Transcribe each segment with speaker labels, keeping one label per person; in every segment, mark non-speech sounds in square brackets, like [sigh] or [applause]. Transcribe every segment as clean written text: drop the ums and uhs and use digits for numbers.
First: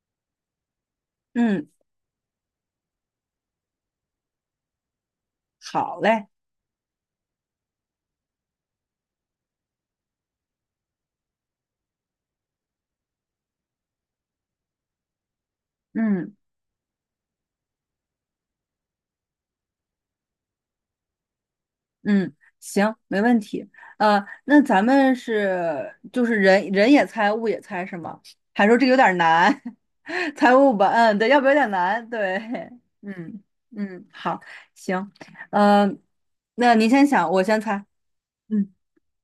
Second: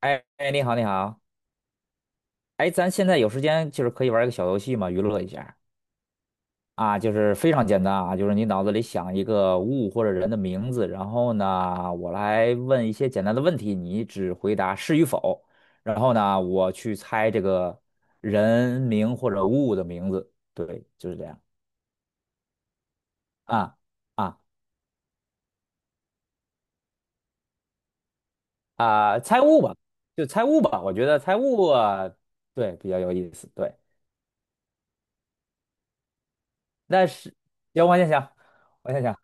Speaker 1: 哎哎，你好，你好，
Speaker 2: 嗯，
Speaker 1: 哎，咱现在有时间，就是可以玩一个小游戏嘛，娱乐一下
Speaker 2: 好嘞。
Speaker 1: 啊，就是非常简单啊，就是你脑子里想一个物或者人的名字，然后呢，我来问一些简单的问题，你只回答是与否，然后
Speaker 2: 嗯
Speaker 1: 呢，我去猜这个人名或者物的名字，对，就是这样
Speaker 2: 嗯，行，没问题。
Speaker 1: 啊啊
Speaker 2: 那咱们是就是人也猜，物也猜是吗？还说这个有点
Speaker 1: 啊，猜
Speaker 2: 难，
Speaker 1: 物吧，就
Speaker 2: [laughs]
Speaker 1: 猜
Speaker 2: 猜
Speaker 1: 物
Speaker 2: 物
Speaker 1: 吧，
Speaker 2: 吧，
Speaker 1: 我觉
Speaker 2: 嗯，
Speaker 1: 得
Speaker 2: 对，
Speaker 1: 猜
Speaker 2: 要不有
Speaker 1: 物
Speaker 2: 点难，
Speaker 1: 啊
Speaker 2: 对。
Speaker 1: 对，比较有意
Speaker 2: 嗯
Speaker 1: 思，对，
Speaker 2: 嗯，好，行，呃，那您先
Speaker 1: 但
Speaker 2: 想，
Speaker 1: 是
Speaker 2: 我先猜。
Speaker 1: 行，我先想，
Speaker 2: 嗯，
Speaker 1: 我先想。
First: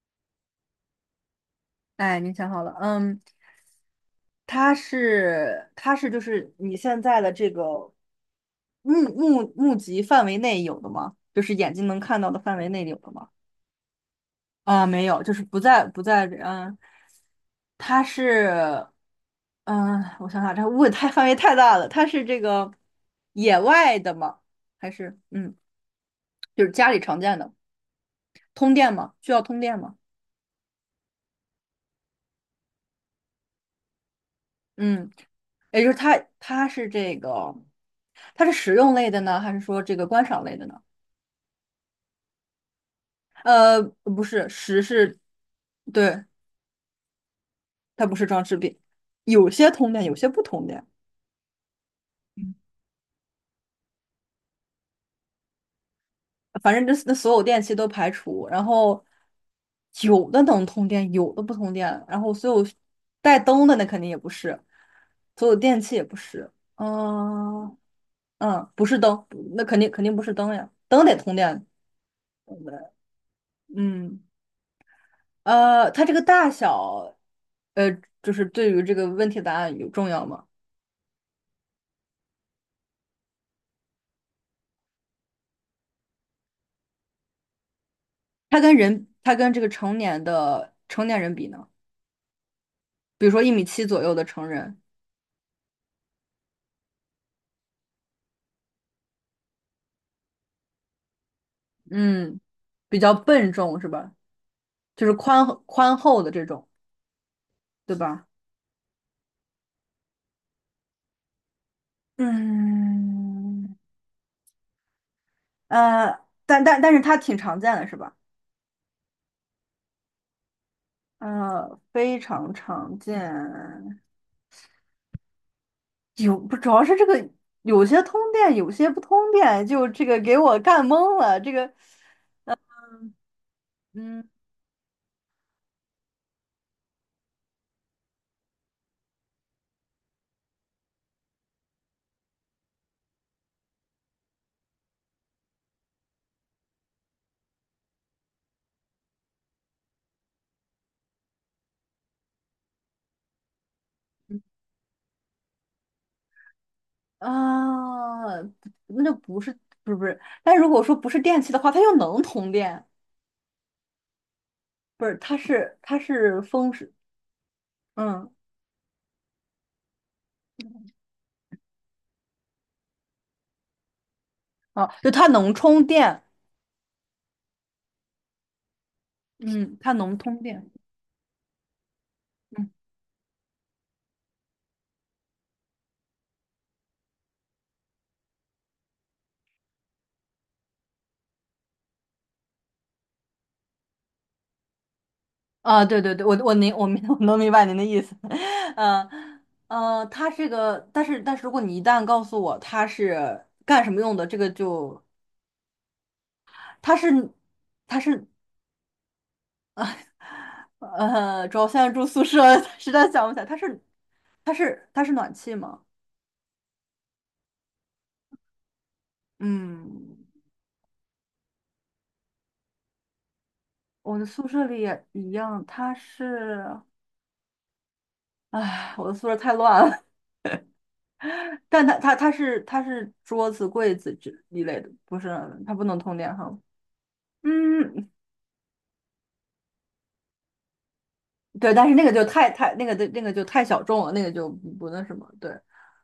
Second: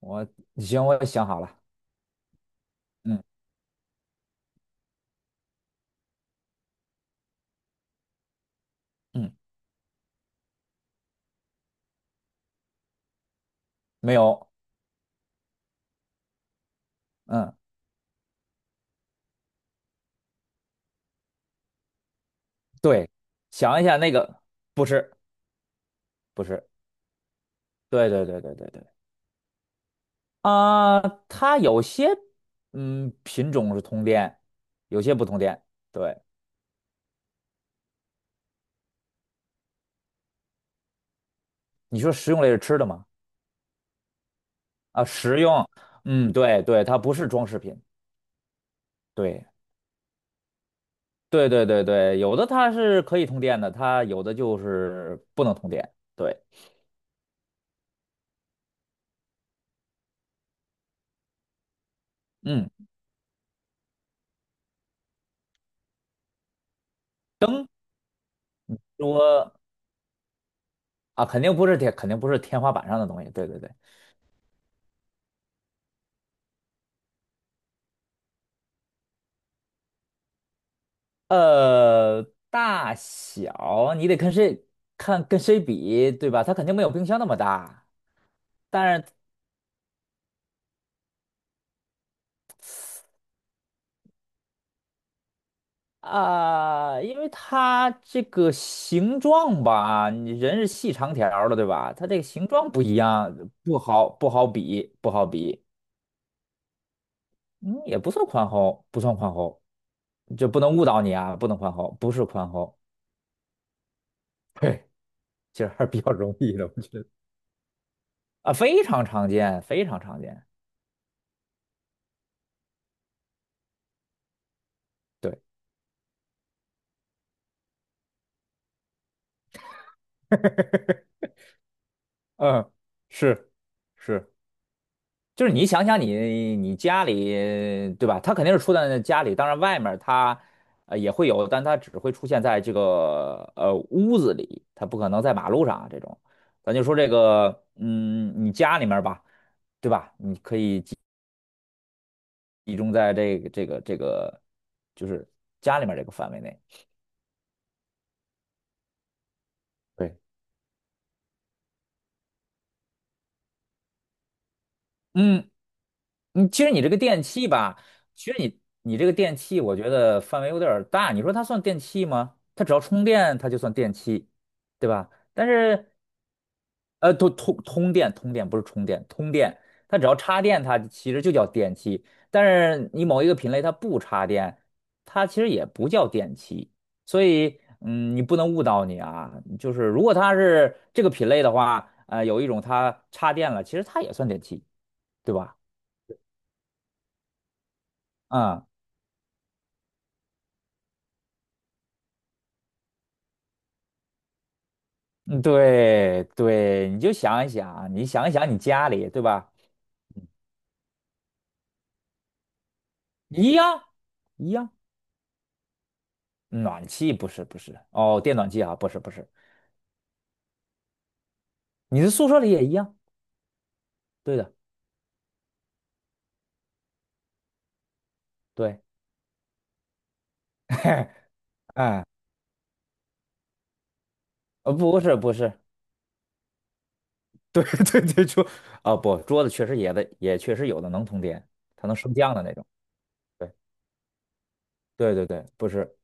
Speaker 1: 我行，我想好了。
Speaker 2: 哎，您想好了，嗯，
Speaker 1: 嗯
Speaker 2: 它是就是你现在的这个目
Speaker 1: 嗯，
Speaker 2: 目目及范围内有的吗？就是眼睛能看到的范围内有的吗？
Speaker 1: 没有。
Speaker 2: 啊，没有，就是不在，嗯，
Speaker 1: 嗯，
Speaker 2: 它是。嗯，我想想，这问太范围太大了，它是这个
Speaker 1: 对，
Speaker 2: 野
Speaker 1: 想一下
Speaker 2: 外
Speaker 1: 那
Speaker 2: 的吗？
Speaker 1: 个，不
Speaker 2: 还
Speaker 1: 是
Speaker 2: 是嗯，
Speaker 1: 不
Speaker 2: 就
Speaker 1: 是，
Speaker 2: 是家里常见的
Speaker 1: 对对对对对
Speaker 2: 通
Speaker 1: 对。
Speaker 2: 电吗？需要通电吗？
Speaker 1: 啊、它有些嗯品种是通电，有
Speaker 2: 嗯，
Speaker 1: 些不通电。
Speaker 2: 也就是它
Speaker 1: 对，
Speaker 2: 它是这个，它是食用类的呢，还是说这个观赏类的呢？
Speaker 1: 你说食用类是吃的吗？
Speaker 2: 不是，食
Speaker 1: 啊，
Speaker 2: 是，
Speaker 1: 食用。
Speaker 2: 对，
Speaker 1: 嗯，对对，它不是装饰品。
Speaker 2: 它不是装饰品，有
Speaker 1: 对
Speaker 2: 些通电，有些不通电。
Speaker 1: 对对对对，有的它是可以通电的，它有的就是不能通电。对，
Speaker 2: 反正这那所有电器都排除，然后有的能通电，有的不通电，然后所有
Speaker 1: 嗯，
Speaker 2: 带灯的那肯定也不是，所有电器也不是。嗯嗯，不是
Speaker 1: 如
Speaker 2: 灯，
Speaker 1: 果
Speaker 2: 那肯定不是灯呀，灯得
Speaker 1: 啊，
Speaker 2: 通
Speaker 1: 肯定
Speaker 2: 电，
Speaker 1: 不是天，肯定不是
Speaker 2: 对
Speaker 1: 天
Speaker 2: 不
Speaker 1: 花
Speaker 2: 对？
Speaker 1: 板上的东西。对对对。
Speaker 2: 嗯，它这个大小，呃，就是对于这个问题的答案有重要吗？
Speaker 1: 呃，大小你得跟谁看跟谁比，对吧？它肯定没有冰箱那么大，
Speaker 2: 它跟
Speaker 1: 但是
Speaker 2: 人，它跟这个成年的成年人比呢？比如说1.7米左右的成人，
Speaker 1: 啊、因为它这个形状吧，你人是细长条儿的，对吧？它这个
Speaker 2: 嗯，
Speaker 1: 形状不一
Speaker 2: 比较
Speaker 1: 样，
Speaker 2: 笨
Speaker 1: 不
Speaker 2: 重是
Speaker 1: 好
Speaker 2: 吧？
Speaker 1: 不好比，
Speaker 2: 就
Speaker 1: 不
Speaker 2: 是
Speaker 1: 好
Speaker 2: 宽
Speaker 1: 比。
Speaker 2: 宽厚的这种，
Speaker 1: 嗯，
Speaker 2: 对
Speaker 1: 也不算
Speaker 2: 吧？
Speaker 1: 宽厚，不算宽厚，就不能误导你啊，不能宽厚，不是宽厚。
Speaker 2: 嗯，
Speaker 1: [laughs] 嘿，其实还是比较容易
Speaker 2: 但
Speaker 1: 的，
Speaker 2: 但
Speaker 1: 我
Speaker 2: 但
Speaker 1: 觉
Speaker 2: 是
Speaker 1: 得
Speaker 2: 它挺常见的，是吧？
Speaker 1: 啊，非常常见，非常常见。
Speaker 2: 非常常见。
Speaker 1: 对。
Speaker 2: 有不主要是这个有些通电，有些不通电，就这个给我干懵了。这个，
Speaker 1: 嗯，是
Speaker 2: 嗯，
Speaker 1: 是，就是你想想你家里对吧？他肯定是出现在家里，当然外面他也会有，但他只会出现在这个屋子里，他不可能在马路上啊这种。咱就说这个，嗯，你家里面儿吧，集中在这个，就是家里面儿这个范围内。
Speaker 2: 啊，不那就不是，不是不
Speaker 1: 对，
Speaker 2: 是，但如果说不是电器的话，它又能通电，不是？它
Speaker 1: 嗯，
Speaker 2: 是它是
Speaker 1: 你其实
Speaker 2: 风
Speaker 1: 你这
Speaker 2: 是，
Speaker 1: 个电器吧，其
Speaker 2: 嗯，
Speaker 1: 实你这个电器，我觉得范围有点儿大。你说它算电器吗？它只要充电，它就算电器，对
Speaker 2: 哦，
Speaker 1: 吧？
Speaker 2: 就它
Speaker 1: 但
Speaker 2: 能充
Speaker 1: 是，
Speaker 2: 电，
Speaker 1: 通电，通电不是充电，通电，
Speaker 2: 嗯，它
Speaker 1: 它只要
Speaker 2: 能通
Speaker 1: 插电，
Speaker 2: 电。
Speaker 1: 它其实就叫电器。但
Speaker 2: 嗯。
Speaker 1: 是你某一个品类它不插电，它其实也不叫电器。所以，嗯，你不能误导你啊。就是如果它是这个品类的话，有一种它插电了，其实它也算电器，对吧？
Speaker 2: 啊，对对对，我能明白您的意思。
Speaker 1: 嗯。
Speaker 2: [laughs] 嗯，他这个，但是如果你一旦告诉我他是干什么用的，这个就
Speaker 1: 嗯，对对，
Speaker 2: 他
Speaker 1: 你就
Speaker 2: 是
Speaker 1: 想一想啊，
Speaker 2: 他
Speaker 1: 你
Speaker 2: 是，
Speaker 1: 想一想你家里，对吧？
Speaker 2: 主要现在住宿舍，[laughs] 实在想不起来，
Speaker 1: 一
Speaker 2: 他是
Speaker 1: 样一
Speaker 2: 他
Speaker 1: 样，
Speaker 2: 是他是暖气吗？
Speaker 1: 暖气不是，哦，电暖气啊，不是，
Speaker 2: 嗯，
Speaker 1: 你的宿舍里也一样，
Speaker 2: 我的
Speaker 1: 对
Speaker 2: 宿
Speaker 1: 的，
Speaker 2: 舍里也一样，他是，
Speaker 1: 对，
Speaker 2: 唉，我的宿舍太乱了。
Speaker 1: [laughs]
Speaker 2: [laughs] 但他
Speaker 1: 哎，
Speaker 2: 他他是他是桌子柜子之一类的，
Speaker 1: 不是
Speaker 2: 不是，
Speaker 1: 不是，
Speaker 2: 它不能通电哈。
Speaker 1: 对 [laughs] 对
Speaker 2: 嗯，
Speaker 1: 对，桌，哦不，桌子确实也的，也确实有的能通电，
Speaker 2: 对，
Speaker 1: 它
Speaker 2: 但是
Speaker 1: 能
Speaker 2: 那个
Speaker 1: 升
Speaker 2: 就
Speaker 1: 降的
Speaker 2: 太
Speaker 1: 那种，
Speaker 2: 太那个的那个就
Speaker 1: 对
Speaker 2: 太小众了，那个就不那什
Speaker 1: 对对
Speaker 2: 么。
Speaker 1: 对，
Speaker 2: 对，
Speaker 1: 不是，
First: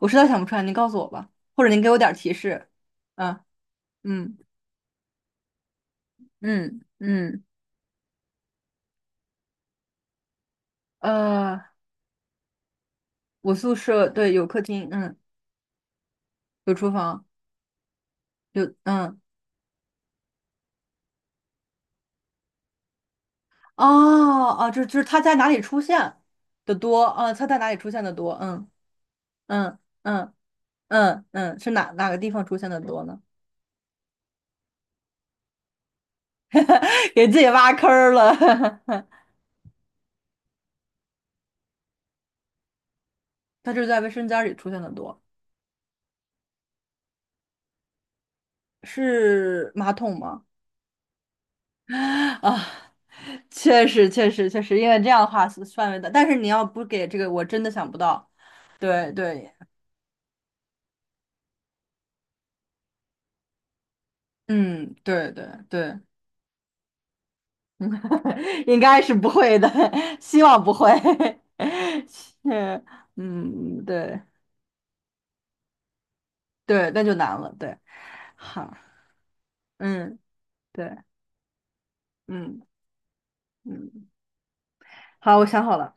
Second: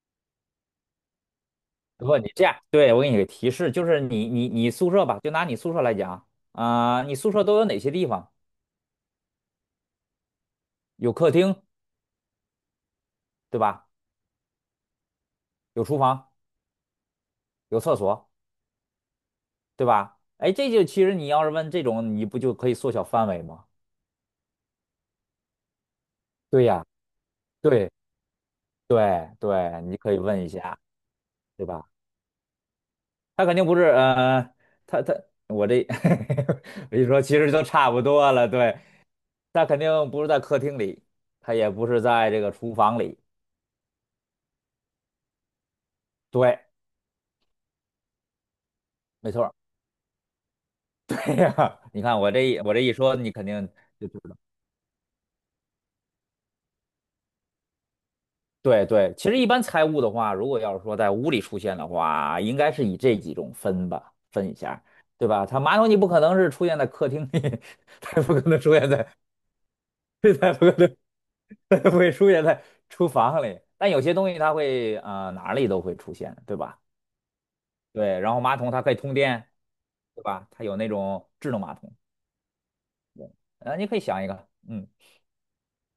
Speaker 2: 我实在想不出来，您告诉我吧，或者您给我点儿
Speaker 1: 不你
Speaker 2: 提
Speaker 1: 这样，
Speaker 2: 示。
Speaker 1: 对，我给你个
Speaker 2: 啊，
Speaker 1: 提示，就是你
Speaker 2: 嗯
Speaker 1: 你你宿舍吧，就拿你宿舍来讲
Speaker 2: 嗯
Speaker 1: 啊，啊你宿
Speaker 2: 嗯，
Speaker 1: 舍都有哪些地方？有客厅，
Speaker 2: 呃，我
Speaker 1: 对
Speaker 2: 宿
Speaker 1: 吧？
Speaker 2: 舍对有客厅，嗯，
Speaker 1: 有厨房。
Speaker 2: 有厨房，
Speaker 1: 有厕所，
Speaker 2: 有嗯，
Speaker 1: 对吧？哎，这就其实你要是问这种，你不就可以缩小范围吗？
Speaker 2: 哦哦，就是它在哪里出现
Speaker 1: 对
Speaker 2: 的
Speaker 1: 呀，
Speaker 2: 多啊？它在哪里
Speaker 1: 对
Speaker 2: 出现的多？嗯
Speaker 1: 对
Speaker 2: 嗯
Speaker 1: 对，你可以
Speaker 2: 嗯
Speaker 1: 问一下，
Speaker 2: 嗯嗯，
Speaker 1: 对
Speaker 2: 是
Speaker 1: 吧？
Speaker 2: 哪个地方出现的多呢？
Speaker 1: 他肯定不是，他我这 [laughs] 我一
Speaker 2: [laughs]
Speaker 1: 说，
Speaker 2: 给
Speaker 1: 其
Speaker 2: 自己
Speaker 1: 实都
Speaker 2: 挖坑
Speaker 1: 差不
Speaker 2: 儿
Speaker 1: 多了。对，
Speaker 2: 了。
Speaker 1: 他肯定不是在客厅里，他也不是在这个厨房里。
Speaker 2: [laughs] 它就是在卫生间里出现的多，
Speaker 1: 对，没错儿。
Speaker 2: 是马桶吗？
Speaker 1: [laughs] 哎呀你看我
Speaker 2: [laughs]
Speaker 1: 这一
Speaker 2: 啊，
Speaker 1: 我这一说，你肯定
Speaker 2: 确
Speaker 1: 就
Speaker 2: 实，
Speaker 1: 知
Speaker 2: 确
Speaker 1: 道
Speaker 2: 实，确实，因为这样的话是范围的，但是你要不给这个，我真的想不到。
Speaker 1: 对
Speaker 2: 对
Speaker 1: 对，其实一
Speaker 2: 对，
Speaker 1: 般财务的话，如果要是说在屋里出现的话，应该是以这几种分吧，分一下，
Speaker 2: 嗯，
Speaker 1: 对
Speaker 2: 对对
Speaker 1: 吧？它马桶你
Speaker 2: 对，
Speaker 1: 不可能是出现在客厅里，[laughs] 它也不可能
Speaker 2: [laughs]
Speaker 1: 出
Speaker 2: 应
Speaker 1: 现
Speaker 2: 该
Speaker 1: 在，
Speaker 2: 是不会的，[laughs]
Speaker 1: [laughs] 它
Speaker 2: 希
Speaker 1: 也不
Speaker 2: 望不
Speaker 1: 可
Speaker 2: 会。
Speaker 1: 能，它也不
Speaker 2: [laughs]
Speaker 1: 会出现在
Speaker 2: 是，
Speaker 1: 厨房里。
Speaker 2: 嗯，
Speaker 1: 但有些
Speaker 2: 对
Speaker 1: 东西它会啊，哪里都会出现，对吧？
Speaker 2: 对，那就难了。对，
Speaker 1: 对，然后马桶
Speaker 2: 好，
Speaker 1: 它可以通电，
Speaker 2: 嗯，
Speaker 1: 对吧？它有
Speaker 2: 对，
Speaker 1: 那种智能马桶，
Speaker 2: 嗯
Speaker 1: 啊，你可以
Speaker 2: 嗯，
Speaker 1: 想一个，嗯，
Speaker 2: 好，我想好了。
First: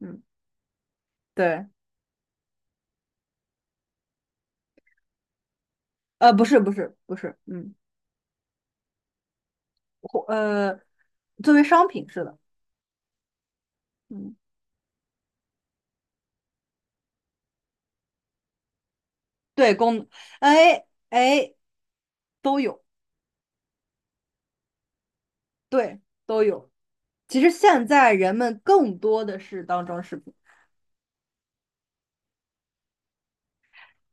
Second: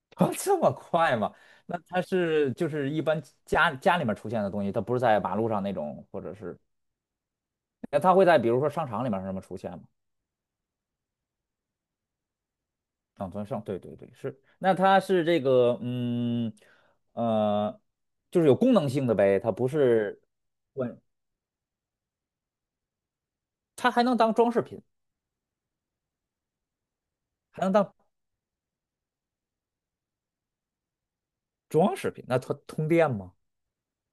Speaker 2: 嗯，
Speaker 1: [laughs] 这么快吗？
Speaker 2: 对，
Speaker 1: 那它是就是一般家里面出现的东西，它不是在马路上那种，或者
Speaker 2: 不是
Speaker 1: 是。
Speaker 2: 不是不是，嗯，
Speaker 1: 那它会在比如说商场里面什么出现吗？
Speaker 2: 或作为商品是的。
Speaker 1: 长存胜，对对对，
Speaker 2: 嗯，
Speaker 1: 是。那它是这个，嗯，呃，就是有功能性的呗，它不
Speaker 2: 对，功能，
Speaker 1: 是，
Speaker 2: 哎
Speaker 1: 对，
Speaker 2: 哎，都有。
Speaker 1: 它还能当装饰品，
Speaker 2: 对，都有。其实
Speaker 1: 还能
Speaker 2: 现
Speaker 1: 当
Speaker 2: 在人们更多的是当装饰品。
Speaker 1: 装饰品。那它通电吗？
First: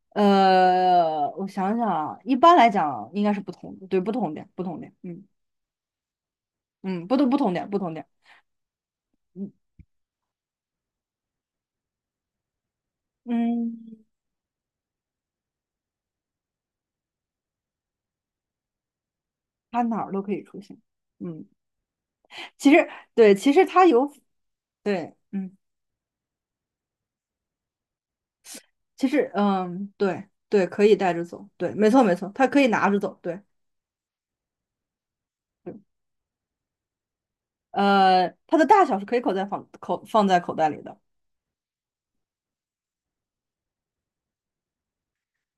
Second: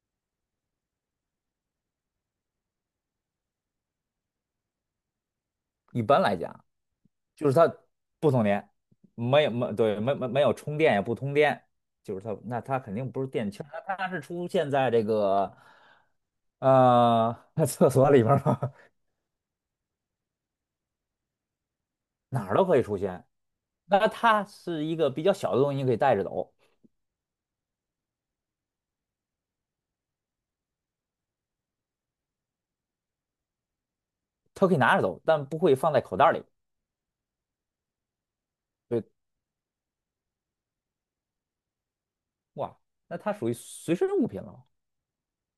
Speaker 2: 我想想啊，一般来讲应该是不同的，对，不同点，不同点，嗯
Speaker 1: 一般来讲，
Speaker 2: 嗯，不同不
Speaker 1: 就
Speaker 2: 同
Speaker 1: 是
Speaker 2: 点，
Speaker 1: 它
Speaker 2: 不同点，
Speaker 1: 不通电，没
Speaker 2: 嗯
Speaker 1: 有没对，没有充电也不通电，就是它，那它肯定不是电器儿那
Speaker 2: 嗯，
Speaker 1: 它是出现在这个，呃，[laughs] 厕所里面儿吗？[laughs]
Speaker 2: 它哪儿都可以出现。嗯，
Speaker 1: 哪儿都
Speaker 2: 其
Speaker 1: 可以
Speaker 2: 实
Speaker 1: 出现。
Speaker 2: 对，其实它
Speaker 1: 那
Speaker 2: 有，
Speaker 1: 它是一个
Speaker 2: 对，
Speaker 1: 比较小
Speaker 2: 嗯，
Speaker 1: 的东西，你可以带着走，
Speaker 2: 其实嗯，对对，可以带着走，对，没错没错，它可以拿着走，对，
Speaker 1: 它可以拿着走，但不
Speaker 2: 对，
Speaker 1: 会放在口袋里。
Speaker 2: 它的大小
Speaker 1: 对，
Speaker 2: 是可以口袋放口放在口袋里的。
Speaker 1: 哇，那它属于随身物品了。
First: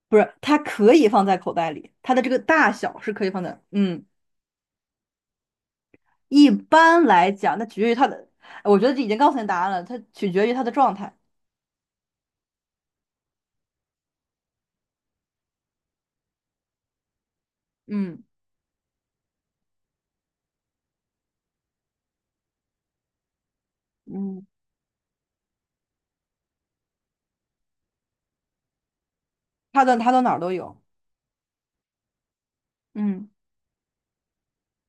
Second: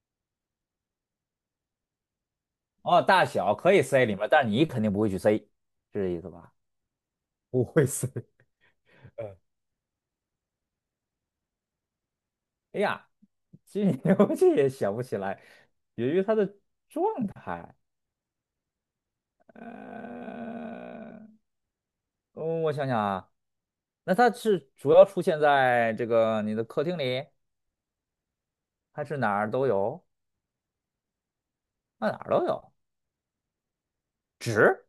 Speaker 2: 不是，它可以放在口袋里，它的这个大小
Speaker 1: 哦，
Speaker 2: 是可
Speaker 1: 大
Speaker 2: 以放
Speaker 1: 小
Speaker 2: 在，
Speaker 1: 可以
Speaker 2: 嗯，
Speaker 1: 塞里面，但是你肯定不会去塞，是这意思
Speaker 2: 一
Speaker 1: 吧？
Speaker 2: 般来讲，
Speaker 1: 不
Speaker 2: 那取
Speaker 1: 会
Speaker 2: 决于它
Speaker 1: 塞。
Speaker 2: 的，我觉得这已经告
Speaker 1: 嗯，
Speaker 2: 诉你答案了，它取决于它的状态。
Speaker 1: 哎呀，这 [laughs] 我这也想不起来，由于它的状态，
Speaker 2: 嗯
Speaker 1: 呃，嗯我想想啊，那它
Speaker 2: 嗯，
Speaker 1: 是主要出现在这个你的客厅里，还是哪儿都
Speaker 2: 它的
Speaker 1: 有？
Speaker 2: 它到哪儿都有。
Speaker 1: 那哪儿都有。
Speaker 2: 嗯，
Speaker 1: 纸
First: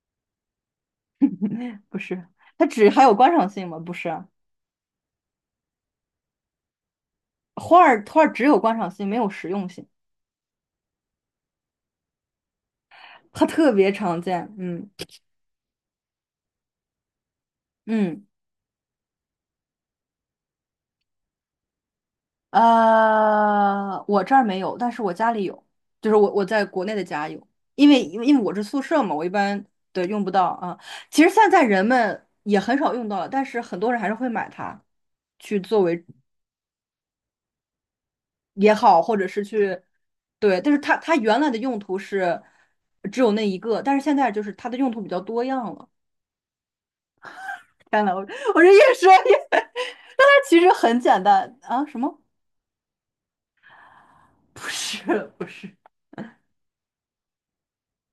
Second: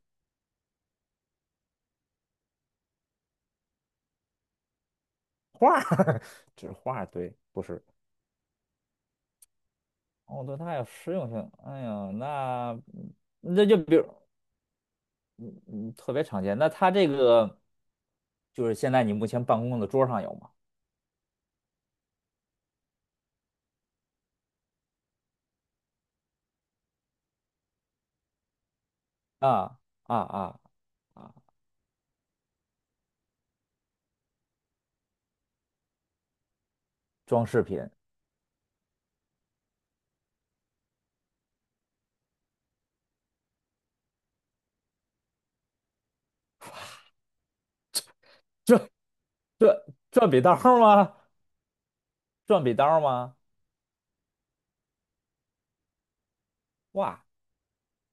Speaker 2: 不是，它只还有观赏性吗？不是啊，
Speaker 1: 画儿，[laughs] 纸画儿，对，不
Speaker 2: 花
Speaker 1: 是。
Speaker 2: 儿花儿只有观赏性，没有实用性，
Speaker 1: 哦，对，它有实用性。哎呀，那
Speaker 2: 它
Speaker 1: 那
Speaker 2: 特
Speaker 1: 就
Speaker 2: 别
Speaker 1: 比如，
Speaker 2: 常见，嗯
Speaker 1: 嗯特别常见。那它这个
Speaker 2: 嗯。
Speaker 1: 就是现在你目前办公的桌上有吗？
Speaker 2: 我这儿没有，但是我家里有，就是我在国内的家有，因为我是宿舍嘛，我一般
Speaker 1: 啊
Speaker 2: 对
Speaker 1: 啊
Speaker 2: 用不到
Speaker 1: 啊
Speaker 2: 啊。其实
Speaker 1: 啊！
Speaker 2: 现在人们也很少用到了，但是很多人还是会买它去作为
Speaker 1: 装饰品，
Speaker 2: 也好，或者是去对，但是它原来的用途是只有那一个，但是现在就是它的用途比较多样了。天呐，我这越说越，[laughs] 但
Speaker 1: 转转笔
Speaker 2: 它
Speaker 1: 刀
Speaker 2: 其实
Speaker 1: 儿
Speaker 2: 很
Speaker 1: 吗？
Speaker 2: 简单啊，什么？
Speaker 1: 转笔刀儿吗？
Speaker 2: [laughs] 不是不是，
Speaker 1: 哇，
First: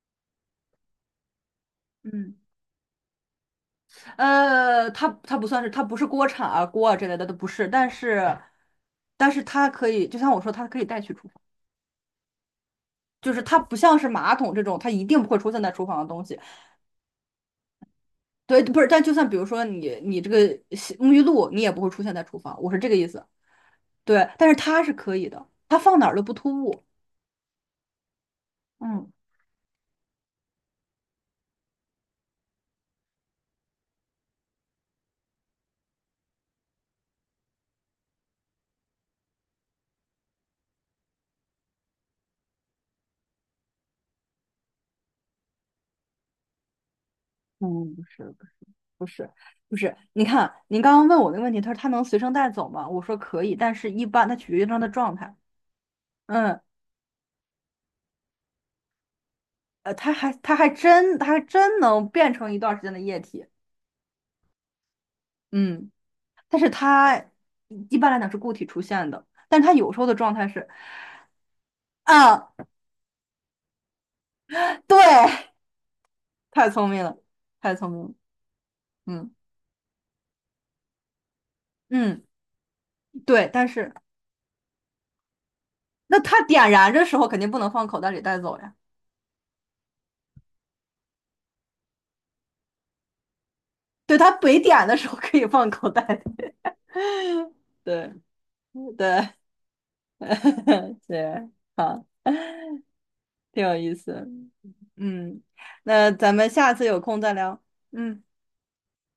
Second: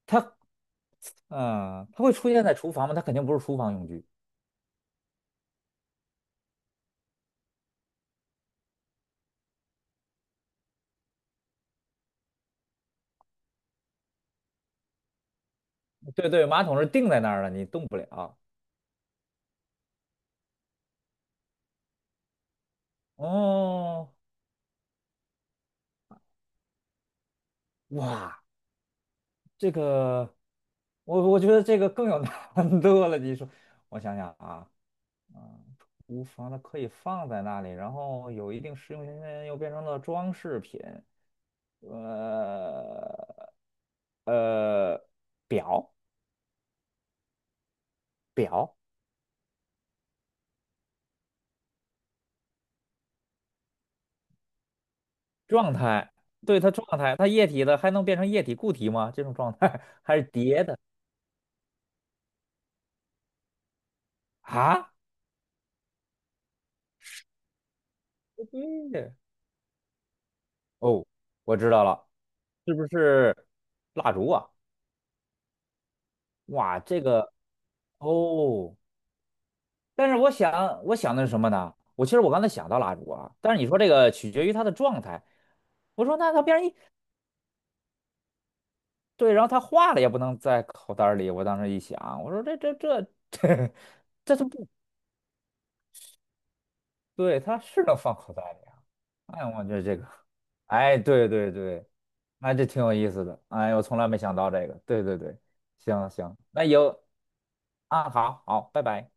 Speaker 1: 它嗯，它会出
Speaker 2: 嗯。
Speaker 1: 现在厨房吗？它肯定不是厨房用具。
Speaker 2: 它不算是，它不是锅铲啊、锅啊之类的，都不是。但是，但是它可以，就像我说，它可以带去厨房，就是它不像是马桶这种，它一定不会出现在厨房的东
Speaker 1: 对
Speaker 2: 西。
Speaker 1: 对，马桶是定在那儿了，你动不了。
Speaker 2: 对，不是。但就算比如说你这个洗沐浴露，你也不会出现在厨房，我是这个意思。
Speaker 1: 哦，
Speaker 2: 对，但是它是可以的，它放哪儿都不突兀。
Speaker 1: 哇，
Speaker 2: 嗯
Speaker 1: 这个，我觉得这个更有难度了。你说，我想想啊，嗯，厨房它可以放在那里，然后有一定实用性，又变成了装饰品，呃呃，表
Speaker 2: 嗯，不是不是不是不是，你看您刚刚问我那个问题，他说他能随身带走吗？我说可以，但是一般它取决于它的状态。
Speaker 1: 状态，对
Speaker 2: 嗯，
Speaker 1: 它状态，它液体的还能变成液体固体吗？这种状态 [laughs]
Speaker 2: 它
Speaker 1: 还是
Speaker 2: 还它
Speaker 1: 叠
Speaker 2: 还
Speaker 1: 的
Speaker 2: 真它还真能变成一段时间的液体，
Speaker 1: 啊？
Speaker 2: 嗯，但是它一般来讲是
Speaker 1: 不
Speaker 2: 固体出现
Speaker 1: 对，
Speaker 2: 的，但是它有时候的状态是，
Speaker 1: 哦，我知道了，
Speaker 2: 啊，
Speaker 1: 是不是蜡烛啊？
Speaker 2: 对，[laughs] 太
Speaker 1: 哇，
Speaker 2: 聪
Speaker 1: 这
Speaker 2: 明了，
Speaker 1: 个
Speaker 2: 太聪明了，
Speaker 1: 哦。
Speaker 2: 嗯
Speaker 1: 但是我想，我想的是什么呢？我其实
Speaker 2: 嗯，
Speaker 1: 我刚才想到蜡烛啊，
Speaker 2: 对，
Speaker 1: 但是
Speaker 2: 但
Speaker 1: 你说这
Speaker 2: 是
Speaker 1: 个取决于它的状态。我说
Speaker 2: 那
Speaker 1: 那
Speaker 2: 它
Speaker 1: 它变成
Speaker 2: 点
Speaker 1: 一
Speaker 2: 燃的时候肯定不能放口袋里带走呀，
Speaker 1: 对，然后它化了也不能在口袋儿里。我当时一想，我说这 [laughs] 这
Speaker 2: 对，它
Speaker 1: 这都
Speaker 2: 没
Speaker 1: 不
Speaker 2: 点的时候可以放口袋里，
Speaker 1: 对，它是
Speaker 2: [laughs]
Speaker 1: 能
Speaker 2: 对
Speaker 1: 放口袋里啊。
Speaker 2: 对
Speaker 1: 哎，我觉得这个，哎，
Speaker 2: [laughs]
Speaker 1: 对
Speaker 2: 对，
Speaker 1: 对对，
Speaker 2: 好，
Speaker 1: 哎，这挺有意思的。
Speaker 2: 挺有
Speaker 1: 哎，我
Speaker 2: 意
Speaker 1: 从来没
Speaker 2: 思，
Speaker 1: 想到这个。对对对，
Speaker 2: 嗯，
Speaker 1: 行
Speaker 2: 那咱
Speaker 1: 行，
Speaker 2: 们
Speaker 1: 那
Speaker 2: 下次有
Speaker 1: 有
Speaker 2: 空再聊。
Speaker 1: 啊，
Speaker 2: 嗯。
Speaker 1: 好好，拜拜。